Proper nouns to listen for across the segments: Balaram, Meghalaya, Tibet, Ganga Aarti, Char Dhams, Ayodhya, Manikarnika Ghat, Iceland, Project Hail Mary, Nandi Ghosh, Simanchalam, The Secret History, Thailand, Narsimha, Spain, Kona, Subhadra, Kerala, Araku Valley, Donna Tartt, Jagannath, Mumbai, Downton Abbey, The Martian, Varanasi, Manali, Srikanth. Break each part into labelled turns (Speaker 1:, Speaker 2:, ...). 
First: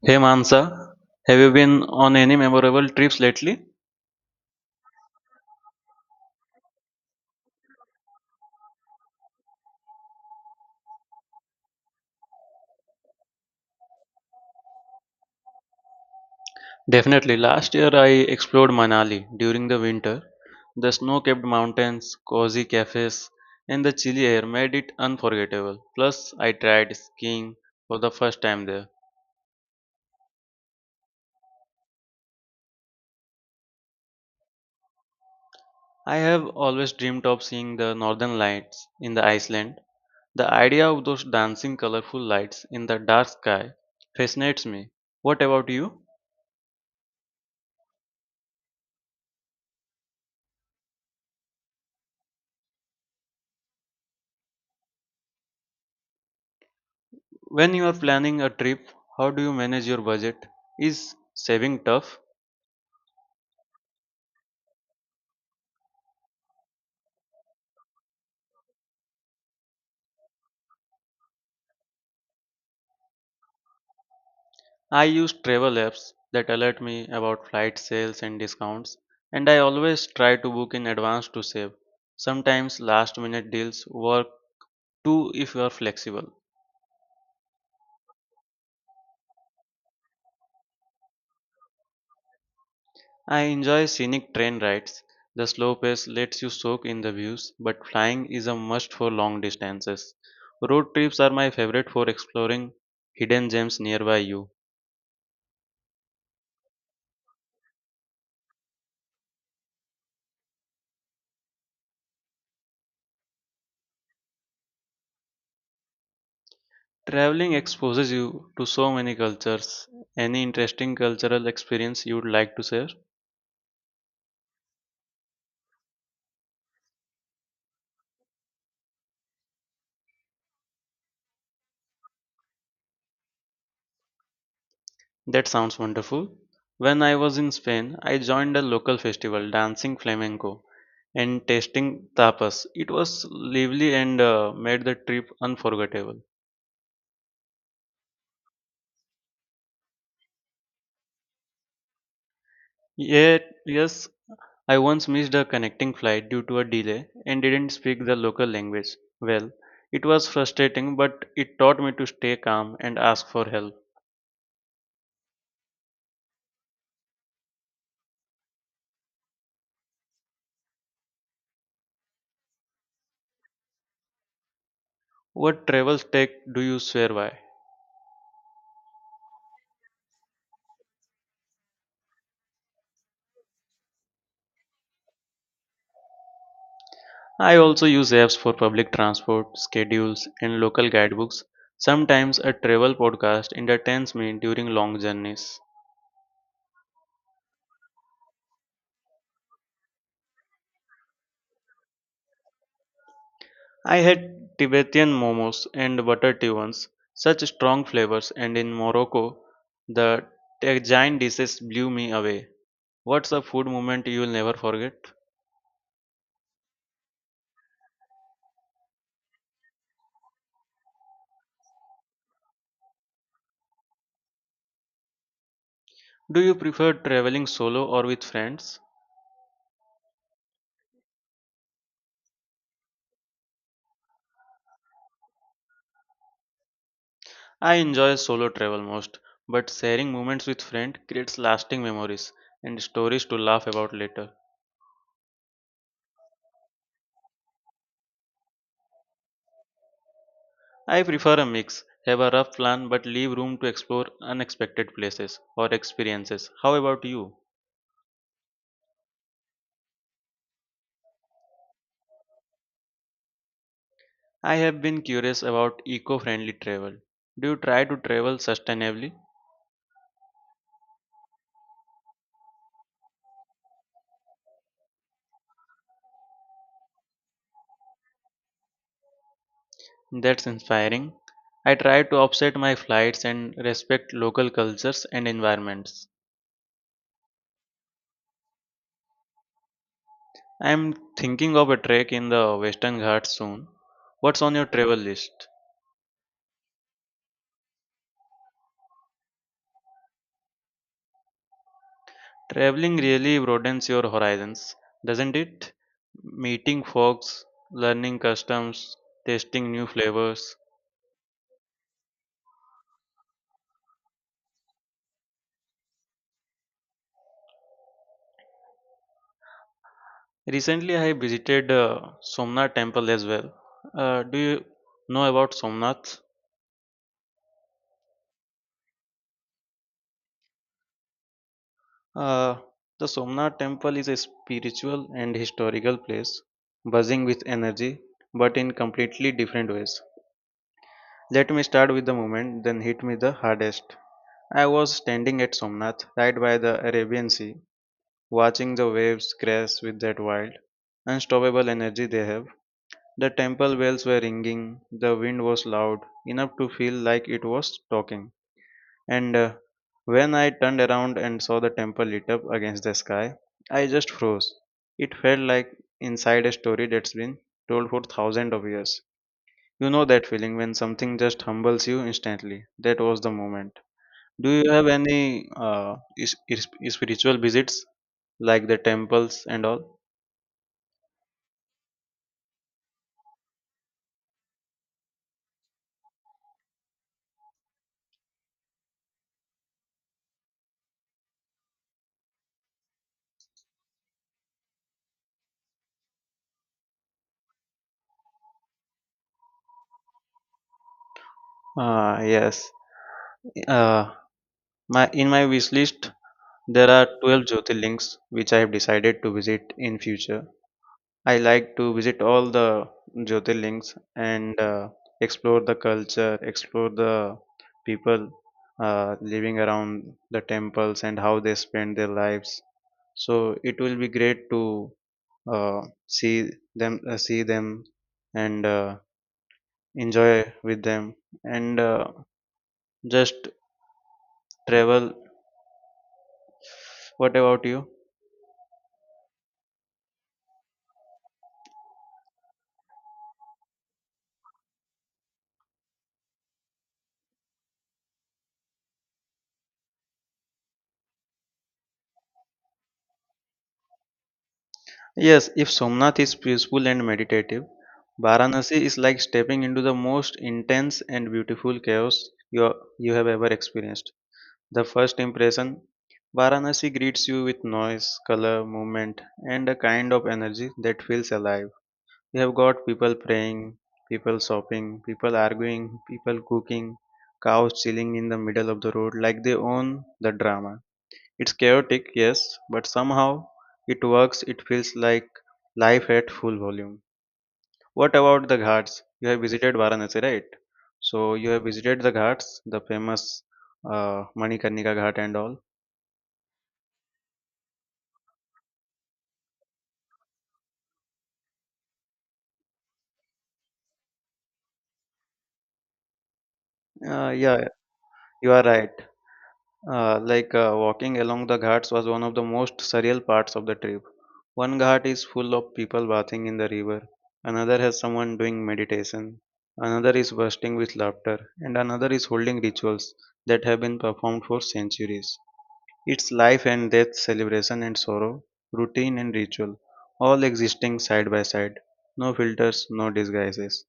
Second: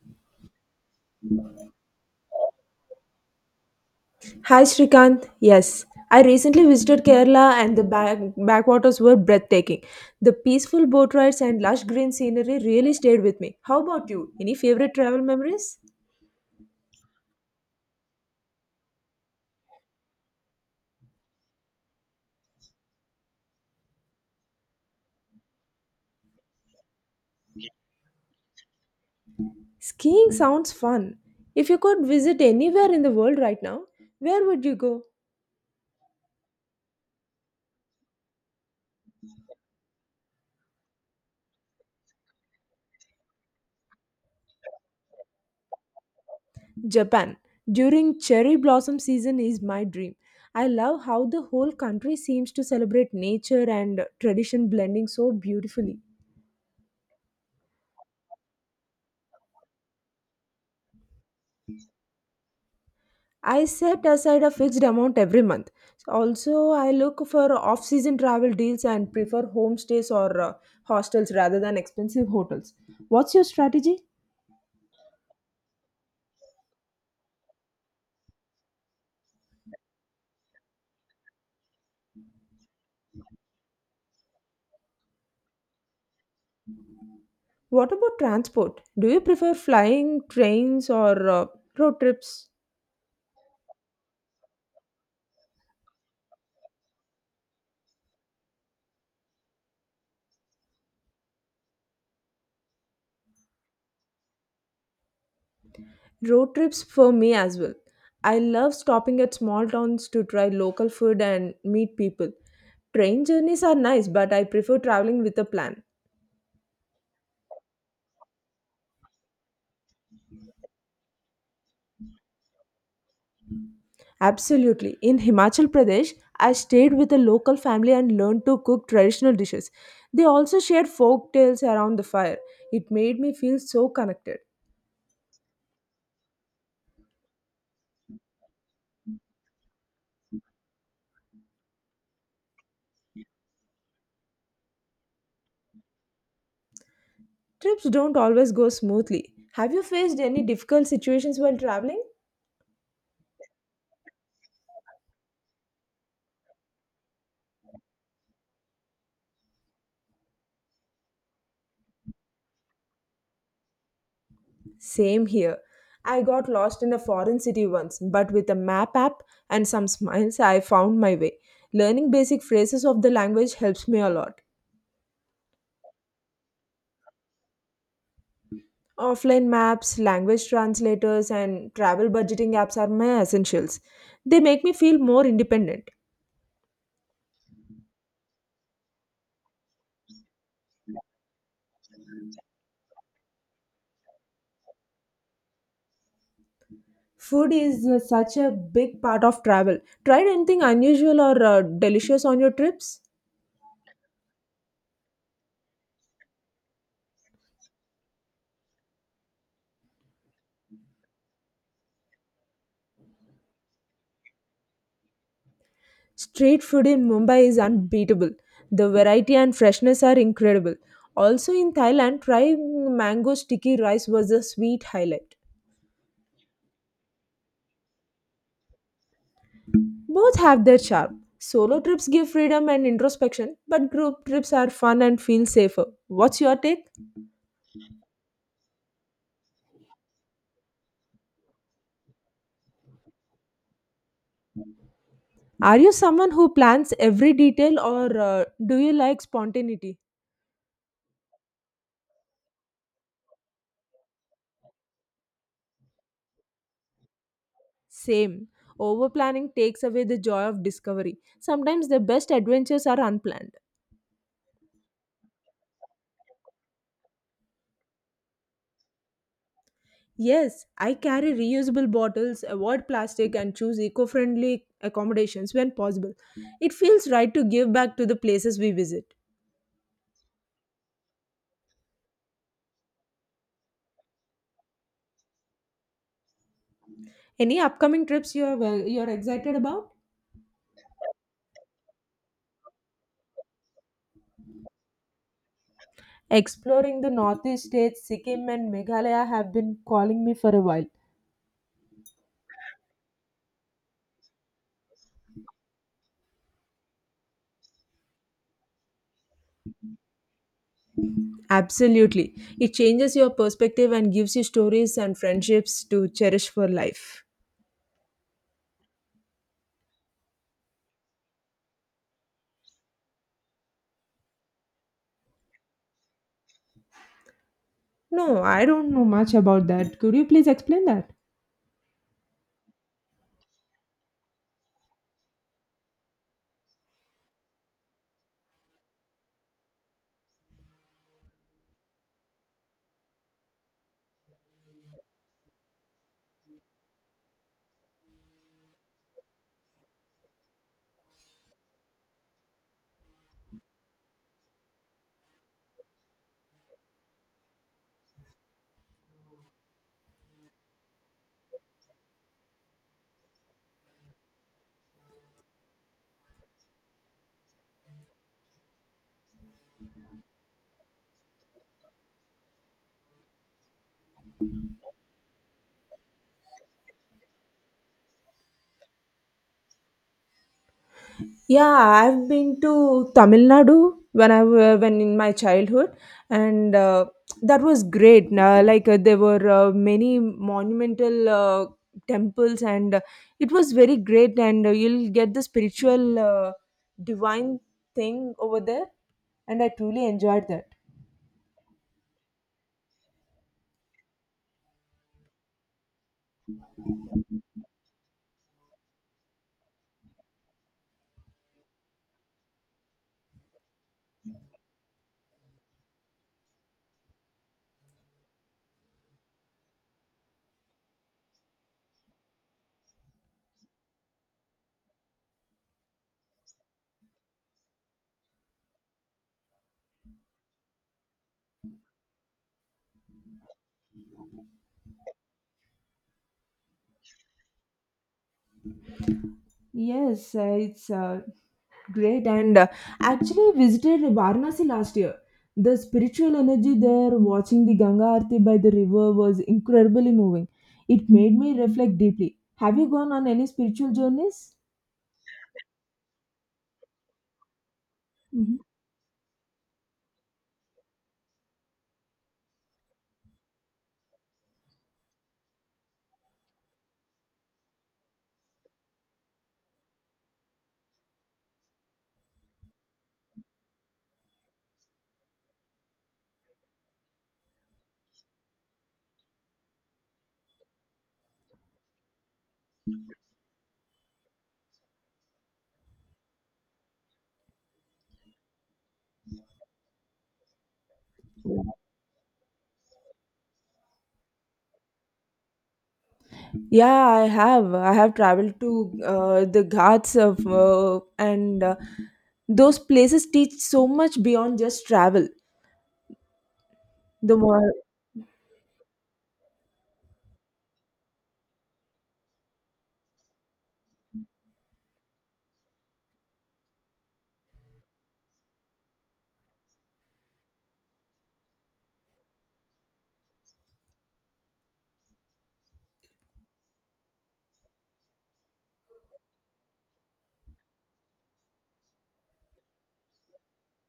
Speaker 1: Hey Mansa, have you been on any memorable trips lately?
Speaker 2: Hi Srikanth, yes. I recently visited Kerala and the backwaters were breathtaking. The peaceful boat rides and lush green scenery really stayed with me. How about you? Any favorite travel memories?
Speaker 1: Definitely. Last year I explored Manali during the winter. The snow-capped mountains, cozy cafes, and the chilly air made it unforgettable. Plus, I tried skiing for the first time there.
Speaker 2: Skiing sounds fun. If you could visit anywhere in the world right now, where would you go?
Speaker 1: I have always dreamed of seeing the northern lights in the Iceland. The idea of those dancing colorful lights in the dark sky fascinates me. What about you?
Speaker 2: Japan. During cherry blossom season is my dream. I love how the whole country seems to celebrate nature and tradition blending so beautifully.
Speaker 1: When you are planning a trip, how do you manage your budget? Is saving tough?
Speaker 2: I set aside a fixed amount every month. Also, I look for off season travel deals and prefer homestays or hostels rather than expensive hotels. What's your strategy?
Speaker 1: I use travel apps that alert me about flight sales and discounts, and I always try to book in advance to save. Sometimes last minute deals work too if you are flexible.
Speaker 2: What about transport? Do you prefer flying, trains, or road trips?
Speaker 1: I enjoy scenic train rides. The slow pace lets you soak in the views, but flying is a must for long distances. Road trips are my favorite for exploring hidden gems nearby you.
Speaker 2: Road trips for me as well. I love stopping at small towns to try local food and meet people. Train journeys are nice, but I prefer traveling with a plan.
Speaker 1: Traveling exposes you to so many cultures. Any interesting cultural experience you'd like to share?
Speaker 2: Absolutely. In Himachal Pradesh, I stayed with a local family and learned to cook traditional dishes. They also shared folk tales around the fire. It made me feel so connected.
Speaker 1: That sounds wonderful. When I was in Spain, I joined a local festival dancing flamenco and tasting tapas. It was lively and made the trip unforgettable.
Speaker 2: Trips don't always go smoothly. Have you faced any difficult situations while traveling?
Speaker 1: Yet, yes, I once missed a connecting flight due to a delay and didn't speak the local language well. It was frustrating, but it taught me to stay calm and ask for help.
Speaker 2: Same here. I got lost in a foreign city once, but with a map app and some smiles, I found my way. Learning basic phrases of the language helps me a lot.
Speaker 1: What travel tech do you swear by?
Speaker 2: Offline maps, language translators, and travel budgeting apps are my essentials. They make me feel more independent.
Speaker 1: I also use apps for public transport, schedules, and local guidebooks. Sometimes a travel podcast entertains me during long journeys.
Speaker 2: Food is such a big part of travel. Tried anything unusual or delicious on your trips?
Speaker 1: I had Tibetan momos and butter tea once, such strong flavors, and in Morocco, the giant dishes blew me away. What's a food moment you'll never forget?
Speaker 2: Street food in Mumbai is unbeatable. The variety and freshness are incredible. Also in Thailand, trying mango sticky rice was a sweet highlight.
Speaker 1: Do you prefer traveling solo or with friends?
Speaker 2: Both have their charm. Solo trips give freedom and introspection, but group trips are fun and feel safer. What's your take?
Speaker 1: I enjoy solo travel most, but sharing moments with friends creates lasting memories and stories to laugh about later.
Speaker 2: Are you someone who plans every detail or do you like spontaneity?
Speaker 1: I prefer a mix, have a rough plan but leave room to explore unexpected places or experiences. How about you?
Speaker 2: Same. Over planning takes away the joy of discovery. Sometimes the best adventures are unplanned.
Speaker 1: I have been curious about eco friendly travel. Do you try to travel sustainably?
Speaker 2: Yes, I carry reusable bottles, avoid plastic, and choose eco friendly accommodations when possible. It feels right to give back to the places we visit.
Speaker 1: That's inspiring. I try to offset my flights and respect local cultures and environments.
Speaker 2: Any upcoming trips you are excited about?
Speaker 1: I am thinking of a trek in the Western Ghats soon. What's on your travel list?
Speaker 2: Exploring the northeast states, Sikkim and Meghalaya have been calling me for a while.
Speaker 1: Traveling really broadens your horizons, doesn't it? Meeting folks, learning customs, tasting new flavors.
Speaker 2: Absolutely. It changes your perspective and gives you stories and friendships to cherish for life.
Speaker 1: Recently, I visited Somnath temple as well. Do you know about Somnath?
Speaker 2: No, I don't know much about that. Could you please explain that?
Speaker 1: Uh, the Somnath temple is a spiritual and historical place, buzzing with energy, but in completely different ways. Let me start with the moment, then hit me the hardest. I was standing at Somnath, right by the Arabian Sea, watching the waves crash with that wild, unstoppable energy they have. The temple bells were ringing, the wind was loud, enough to feel like it was talking. And when I turned around and saw the temple lit up against the sky, I just froze. It felt like inside a story that's been told for thousands of years. You know that feeling when something just humbles you instantly. That was the moment. Do you have any spiritual visits like the temples and all?
Speaker 2: Yeah, I've been to Tamil Nadu when in my childhood, and that was great. Now, there were many monumental temples, and it was very great. And you'll get the spiritual, divine thing over there, and I truly enjoyed that.
Speaker 1: Ah, yes. Uh, my in my wish list there are 12 Jyotirlings which I have decided to visit in future. I like to visit all the Jyotirlings and explore the culture, explore the people living around the temples and how they spend their lives. So it will be great to uh, see them, and enjoy with them, and just travel. What about you?
Speaker 2: Yes, it's great. And actually, visited Varanasi last year. The spiritual energy there, watching the Ganga Aarti by the river, was incredibly moving. It made me reflect deeply. Have you gone on any spiritual journeys?
Speaker 1: Yes, if Somnath is peaceful and meditative,
Speaker 2: Mhm.
Speaker 1: Varanasi is like stepping into the most intense and beautiful chaos you have ever experienced. The first impression Varanasi greets you with noise, color, movement, and a kind of energy that feels alive. You have got people praying, people shopping, people arguing, people cooking, cows chilling in the middle of the road like they own the drama. It's chaotic, yes, but somehow it works. It feels like life at full volume. What about the ghats? You have visited Varanasi, right? So you have visited the ghats, the famous Manikarnika Ghat and all.
Speaker 2: Yeah, I have. I have traveled to the Ghats of and those places teach so much beyond just travel. The
Speaker 1: Yeah,
Speaker 2: mo-
Speaker 1: you are right. Walking along the ghats was one of the most surreal parts of the trip. One ghat is full of people bathing in the river, another has someone doing meditation, another is bursting with laughter, and another is holding rituals that have been performed for centuries. It's life and death, celebration and sorrow, routine and ritual, all existing side by side. No filters, no disguises.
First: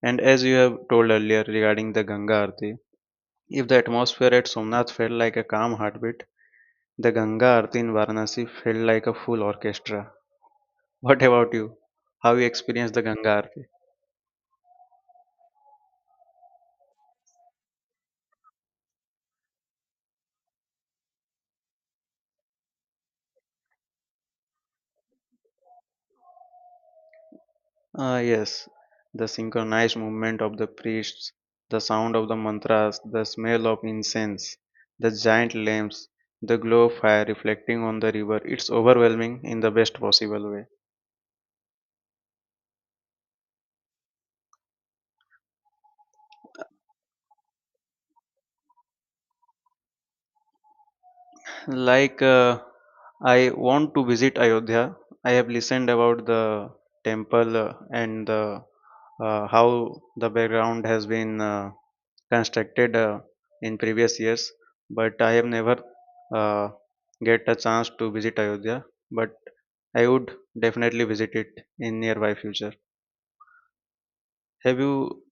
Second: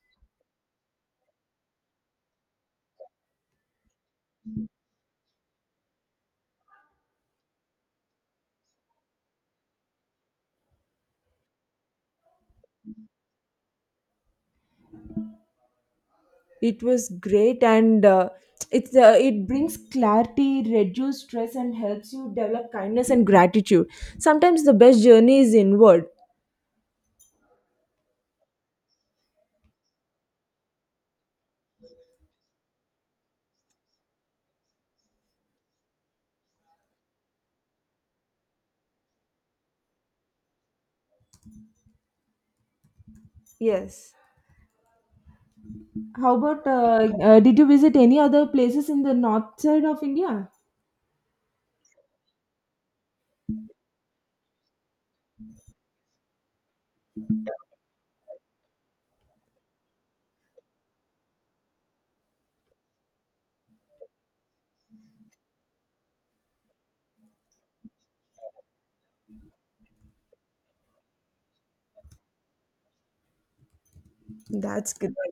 Speaker 1: And as you have told earlier regarding the Ganga Aarti, if the atmosphere at Somnath felt like a calm heartbeat, the Ganga Aarti in Varanasi felt like a full orchestra. What about you? How you experienced the Ganga Aarti?
Speaker 2: It was great, and it's it brings clarity, reduces stress, and helps you develop kindness and gratitude. Sometimes the best journey is inward.
Speaker 1: Ah, yes, the synchronized movement of the priests, the sound of the mantras, the smell of incense, the giant lamps, the glow of fire reflecting on the river. It's overwhelming in the best possible way.
Speaker 2: Yes. How about did you visit any other places in the north side of India?
Speaker 1: Like, uh, I want to visit Ayodhya. I have listened about the temple and the how the background has been constructed in previous years, but I have never uh, get a chance to visit Ayodhya. But I would definitely visit it in nearby future. Have
Speaker 2: That's good.
Speaker 1: you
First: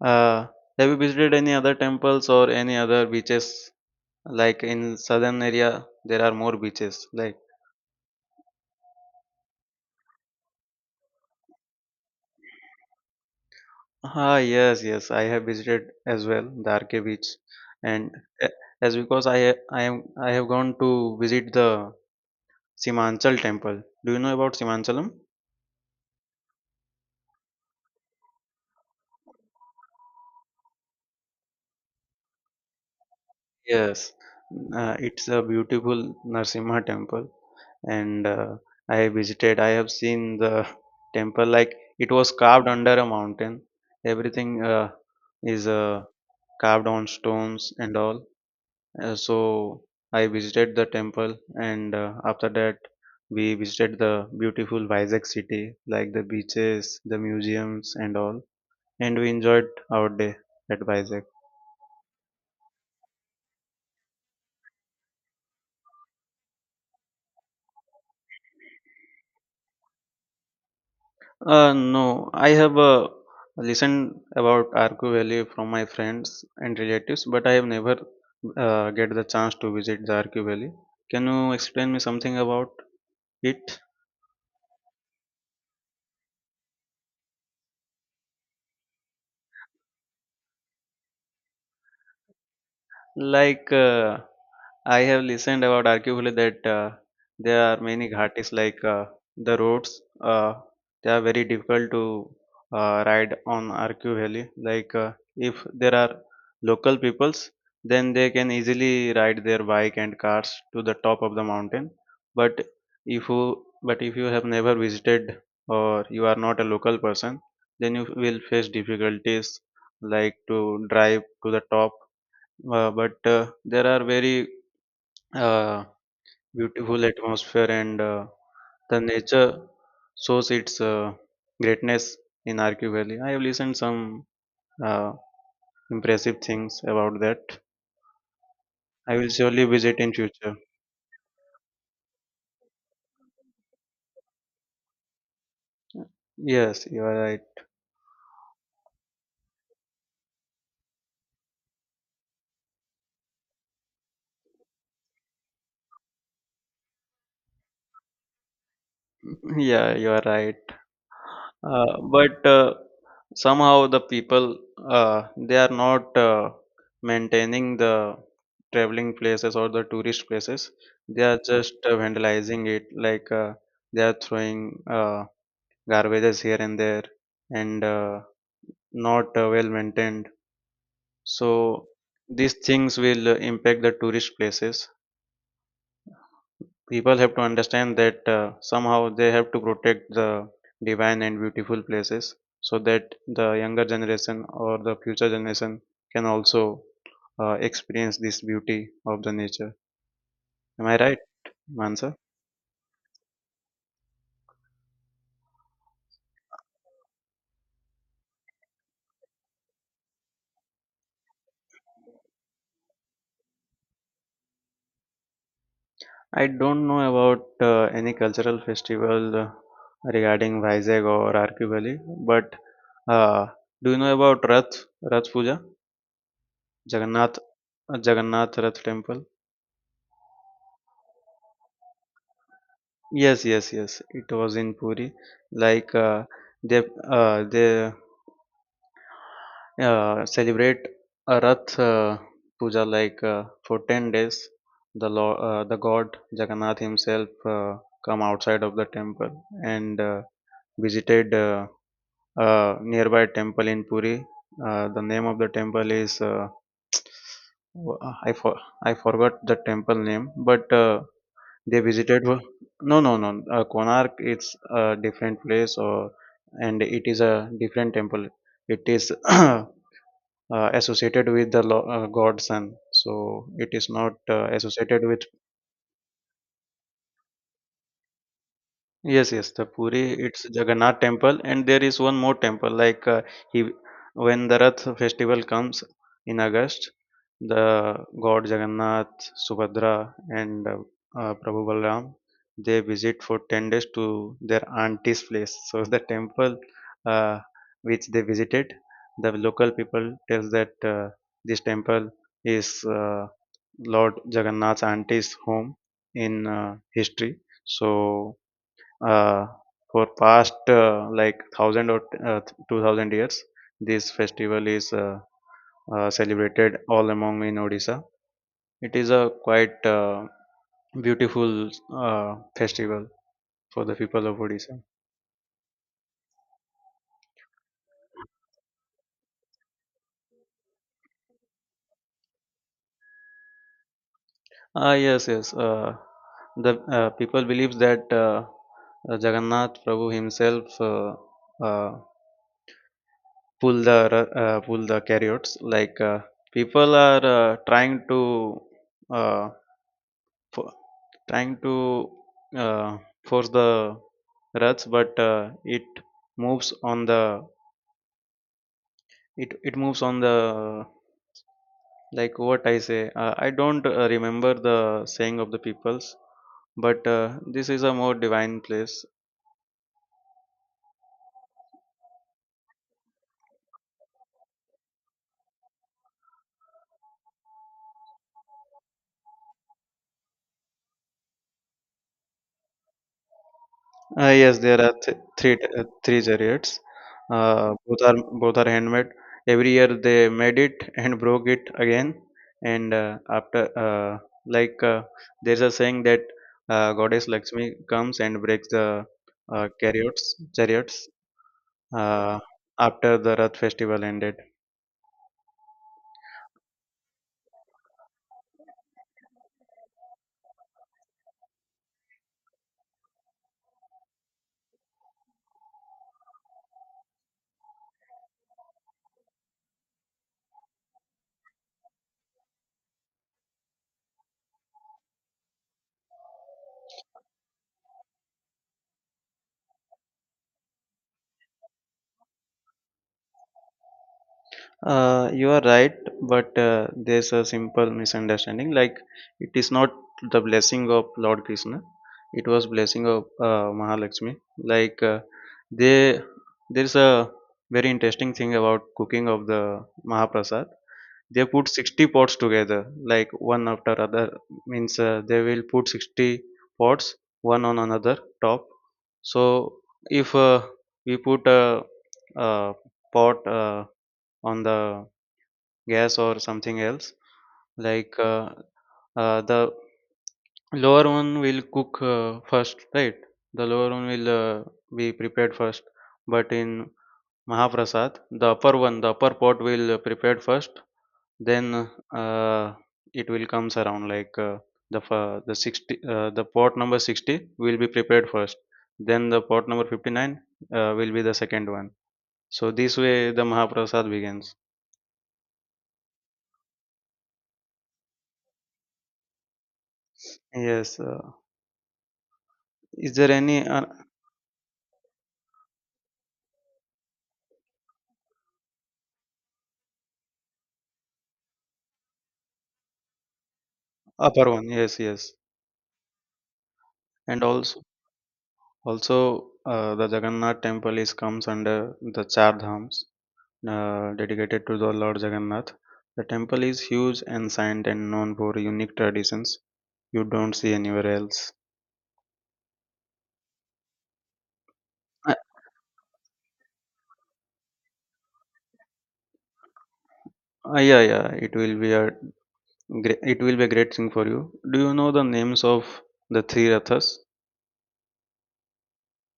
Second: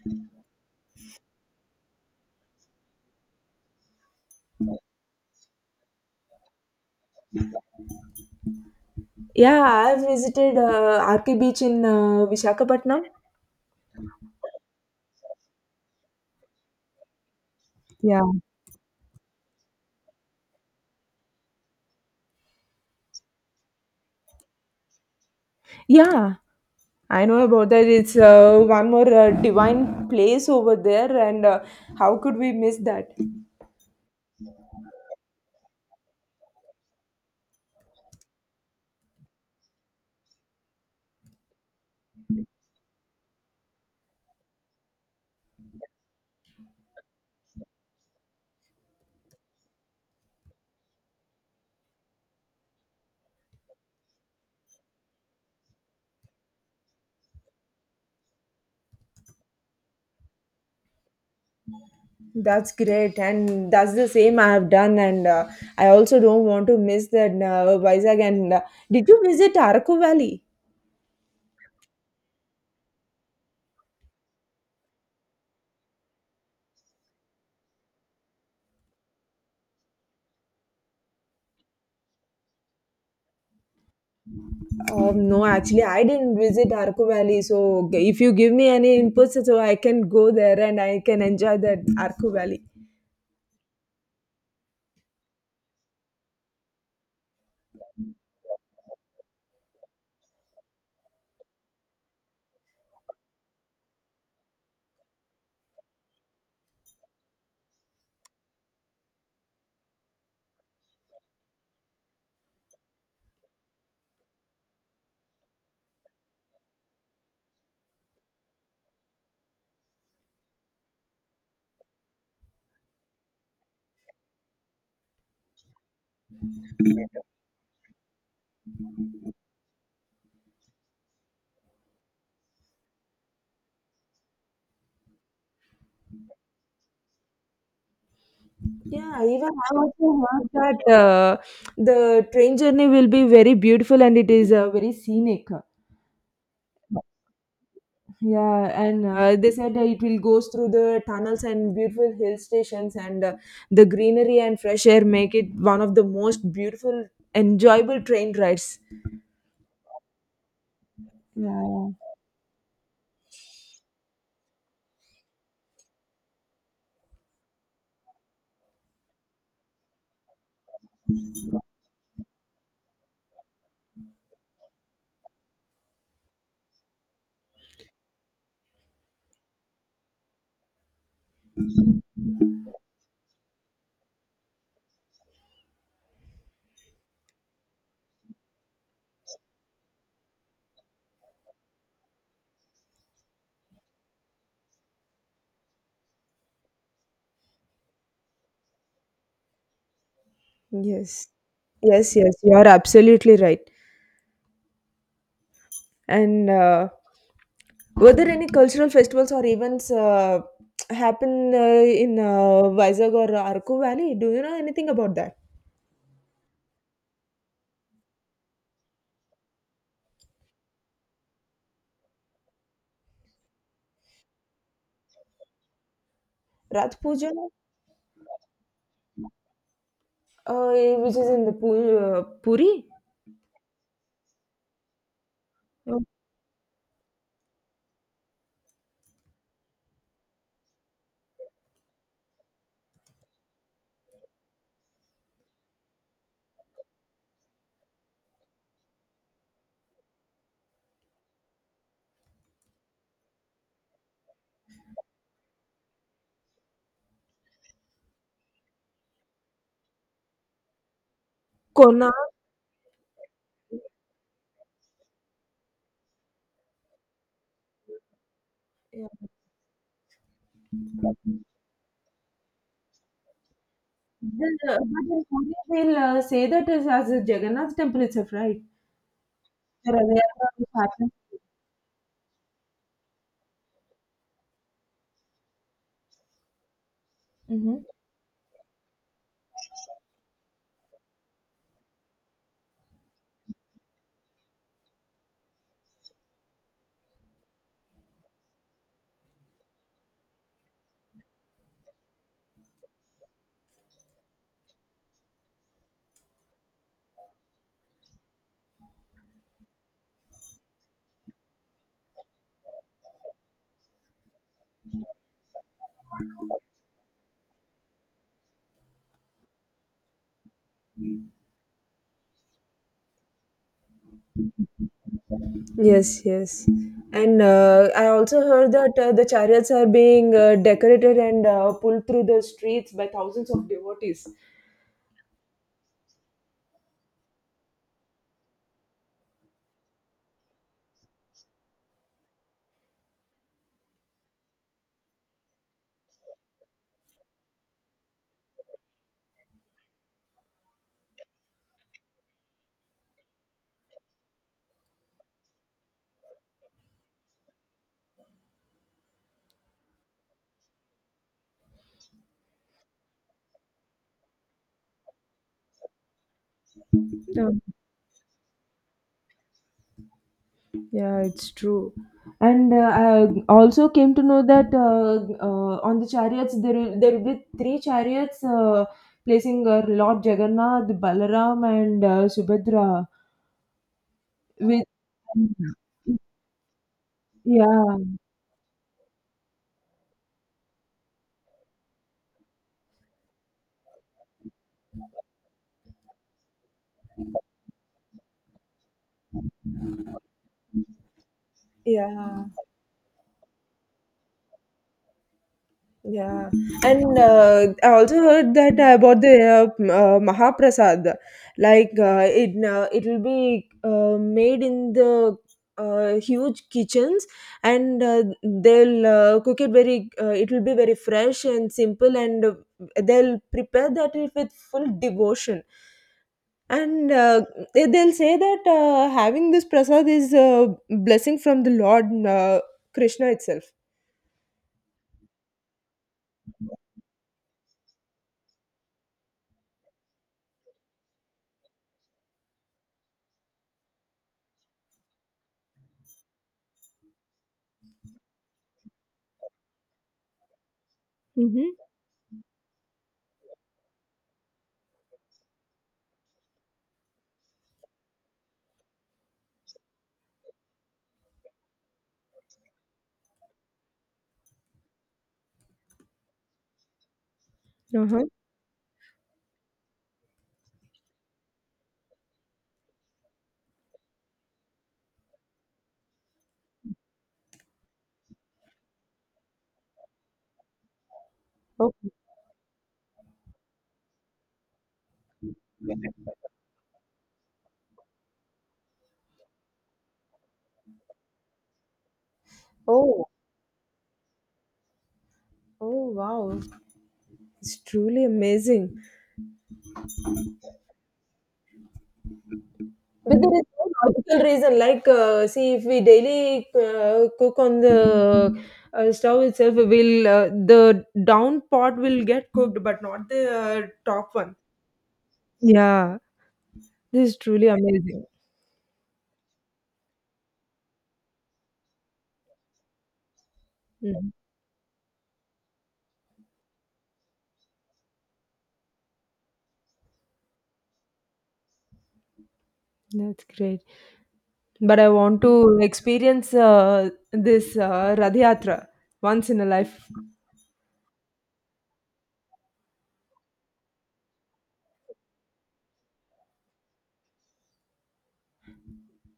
Speaker 1: uh, have you visited any other temples or any other beaches? Like in southern area, there are more beaches. Like
Speaker 2: Yeah, I've visited RK Beach in Visakhapatnam.
Speaker 1: ah yes, yes, I have visited as well the Arke beach, and
Speaker 2: Yeah.
Speaker 1: uh, as because I have gone to visit the Simanchal temple. Do you know about Simanchalam?
Speaker 2: Yeah, I know about that. It's one more divine place over there, and how could we miss that?
Speaker 1: Yes, it's a beautiful Narsimha temple, and I visited. I have seen the temple like it was carved under a mountain. Everything is carved on stones and all. So I visited the temple, and after that, we visited the beautiful Vizag city, like the beaches, the museums, and all. And we enjoyed our day at Vizag.
Speaker 2: That's great, and that's the same I have done, and I also don't want to miss that Vizag. And did you visit Araku Valley?
Speaker 1: No, I have listened about Arku Valley from my friends and relatives, but I have never get the chance to visit the Arku Valley. Can you explain me something about it?
Speaker 2: No, actually, I didn't visit Araku Valley. So, if you give me any inputs, so I can go there and I can enjoy that Araku Valley.
Speaker 1: Like uh, I have listened about arguably that there are many ghatis like the roads. They are very difficult to ride on RQ Valley. If there are local peoples, then they can easily ride their bike and cars to the top of the mountain. But but if you have never visited or you are not a local person, then you will face difficulties like to drive to the top but there are very uh, beautiful atmosphere and the nature shows its greatness in Arcu Valley. I have listened some uh, impressive things about that. I
Speaker 2: Yeah,
Speaker 1: will
Speaker 2: even
Speaker 1: surely
Speaker 2: I
Speaker 1: visit in
Speaker 2: also
Speaker 1: future.
Speaker 2: heard that the train journey will be very beautiful and it is very scenic.
Speaker 1: Yes, you are right.
Speaker 2: Yeah, and they said it will goes through the tunnels and beautiful hill stations, and the greenery and fresh air make it one of the most beautiful, enjoyable train rides.
Speaker 1: Yeah, you are right.
Speaker 2: Yeah.
Speaker 1: But Somehow the people they are not maintaining the traveling places or the tourist places. They are just vandalizing it, like they are throwing garbages here and there, and not well maintained. So these things will impact the tourist places people have to understand that somehow they have to protect the divine and beautiful places so that the younger generation or the future generation can also experience this beauty of the nature. Am I right,
Speaker 2: Yes. Yes,
Speaker 1: Mansa?
Speaker 2: yes, you are absolutely right. And were there any cultural festivals or events happen in Vizag or Arku Valley? Do you know anything about that?
Speaker 1: I don't know about any cultural festival regarding Vizag or RQ Valley, but uh, do you know about Rath Puja,
Speaker 2: Rath Puja,
Speaker 1: Jagannath, Jagannath Rath Temple?
Speaker 2: uh, which is in the Puri.
Speaker 1: Yes, yes, yes. It was in Puri. Like uh, they they celebrate a Rath Puja like for 10 days. The God Jagannath himself come outside of the temple and visited a nearby temple in Puri. The name of the temple is I for, I forgot the temple name, but they
Speaker 2: Kona.
Speaker 1: visited. No, no, no. Konark, it's a different place, or and it is a different temple. It is associated
Speaker 2: Then,
Speaker 1: with the god sun, so it is not
Speaker 2: but
Speaker 1: associated with
Speaker 2: in Korea, they'll say that is as a Jagannath temple itself, right?
Speaker 1: yes, yes, the Puri,
Speaker 2: There
Speaker 1: it's
Speaker 2: are
Speaker 1: Jagannath
Speaker 2: happens.
Speaker 1: temple, and there is one more temple. He, when the Rath festival comes in August,
Speaker 2: Hmm.
Speaker 1: the god Jagannath, Subhadra, and Prabhu Balaram, they visit for 10 days to their auntie's place. So the temple uh, which they visited, the local people tells that this temple is Lord Jagannath's auntie's home in history. So uh, for past like 1,000 or 2,000 years, this festival is celebrated all among in Odisha. It is a quite beautiful festival for the people of Odisha.
Speaker 2: Yes, yes. And I also heard that the chariots are being decorated and pulled through the streets by thousands of devotees.
Speaker 1: Ah yes, yes. The people believe that Jagannath Prabhu himself uh, pull the pull the chariots. Like, people are trying to uh, f- trying to uh, force the ruts, but it moves on the, it moves on the, like what I say, I don't remember the saying of the peoples, but
Speaker 2: Yeah,
Speaker 1: this is a more divine place.
Speaker 2: yeah, it's true. And I also came to know that on the chariots there will be three chariots placing Lord Jagannath, Balaram, and Subhadra.
Speaker 1: Yes, there
Speaker 2: With
Speaker 1: are three chariots.
Speaker 2: yeah.
Speaker 1: Both are handmade. Every year they made it and broke it again. And after, like uh, there's a saying that goddess Lakshmi comes and breaks the uh, chariots chariots uh,
Speaker 2: Yeah,
Speaker 1: after the Rath festival ended.
Speaker 2: yeah, and I also heard that about the Mahaprasad, it will be made in the huge kitchens, and they'll cook it very. It will be very fresh and simple, and they'll prepare that with full devotion. And they'll say that having this prasad is a blessing from the lord krishna itself.
Speaker 1: You are right, but there's a simple misunderstanding. Like, it is not the blessing of Lord Krishna; it was blessing of Mahalakshmi. Like, they, there's a very interesting thing about cooking of the Mahaprasad. They put
Speaker 2: Mm-hmm.
Speaker 1: 60 pots together, like one after other. Means they will put 60 pots one on another top. So if we put a pot on the gas or something else, like,
Speaker 2: Uh-huh.
Speaker 1: the lower one will cook first, right? The lower one will be prepared first, but in mahaprasad, the upper one, the upper pot will prepared first. Then
Speaker 2: Okay.
Speaker 1: uh, it will comes around, like, the 60, the pot number 60 will be prepared first, then the pot number 59 will be the second one. So this way
Speaker 2: Oh.
Speaker 1: the mahaprasad begins.
Speaker 2: Oh wow. It's truly amazing
Speaker 1: Yes, is there
Speaker 2: but, mm-hmm, there is
Speaker 1: any,
Speaker 2: no logical reason. See if we daily cook on the stove itself will the down pot will get cooked but not the top
Speaker 1: Upper
Speaker 2: one.
Speaker 1: one? Yes, yes.
Speaker 2: Yeah. This is
Speaker 1: And
Speaker 2: truly
Speaker 1: also,
Speaker 2: amazing.
Speaker 1: also uh, the Jagannath temple is comes under the Char Dhams,
Speaker 2: Mm.
Speaker 1: dedicated to the Lord Jagannath. The temple is huge, ancient, and known for unique traditions you don't see anywhere else.
Speaker 2: That's great. But I
Speaker 1: Uh,
Speaker 2: want to experience this Rath Yatra once in a life.
Speaker 1: yeah, yeah, it will be a great, it will be a great thing for you. Do you know the names of the three rathas?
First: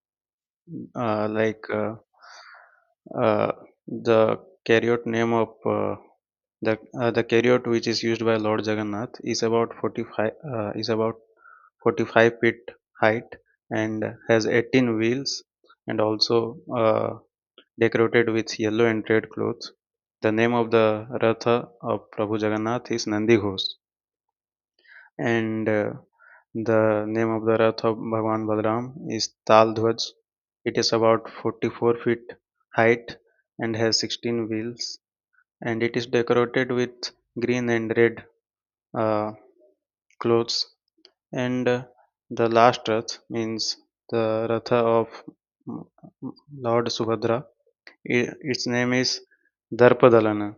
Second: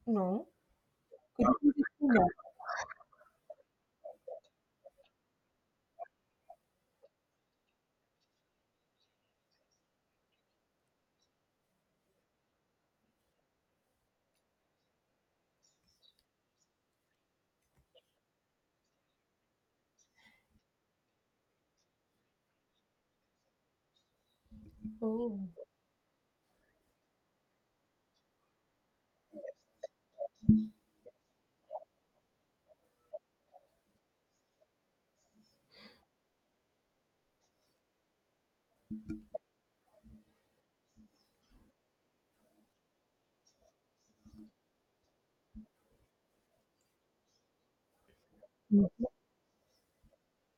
Speaker 2: No.
Speaker 1: Like,
Speaker 2: Could.
Speaker 1: uh, the chariot name of the chariot which is used by Lord Jagannath is about 45, is about 45 feet height, and has 18 wheels, and also decorated with yellow and red clothes. The name of the Ratha of Prabhu Jagannath is Nandi Ghosh,
Speaker 2: Oh.
Speaker 1: and the name of the Rath of Bhagwan Balaram is Tal Dhwaj. It is about 44 feet height and has 16 wheels, and it is decorated with green and red uh, clothes. And the last rath means the ratha of M- M- Lord Subhadra. Its name is Darpadalana,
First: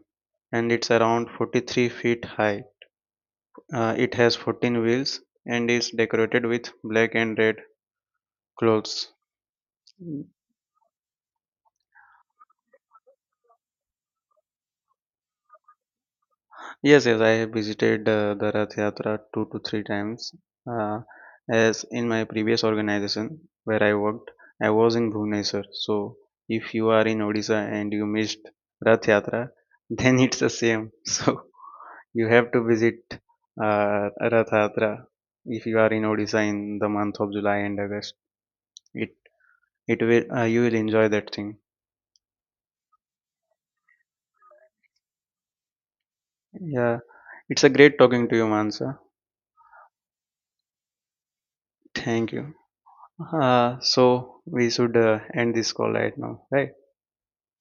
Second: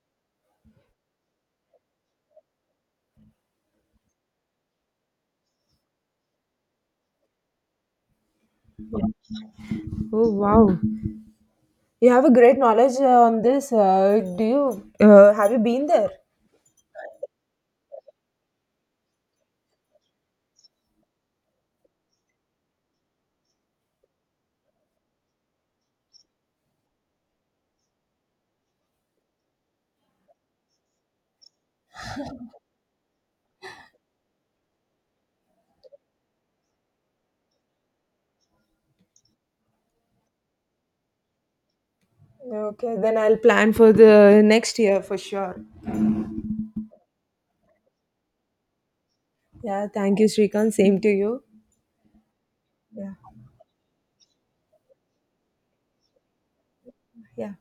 Speaker 1: and it's around 43 feet high. It has 14 wheels and is decorated with black and red clothes.
Speaker 2: Oh wow. You have a great knowledge on this. Do you have you been there?
Speaker 1: Yes, yes, I have visited the Rath Yatra two to three times. Uh, as in my previous organization where I worked, I was in Bhubaneswar. So if you are in Odisha and you missed Rath Yatra, then it's the same. So you have to visit Rath Yatra if you are in Odisha in the month of July and August. It it will You will enjoy that thing.
Speaker 2: Okay, then I'll plan for the next year for sure.
Speaker 1: Yeah, it's a great talking to you, Mansa.
Speaker 2: Yeah, thank you, Srikant. Same to you.
Speaker 1: Thank you.
Speaker 2: Yeah,
Speaker 1: So we should end this call right now, right?
Speaker 2: yeah.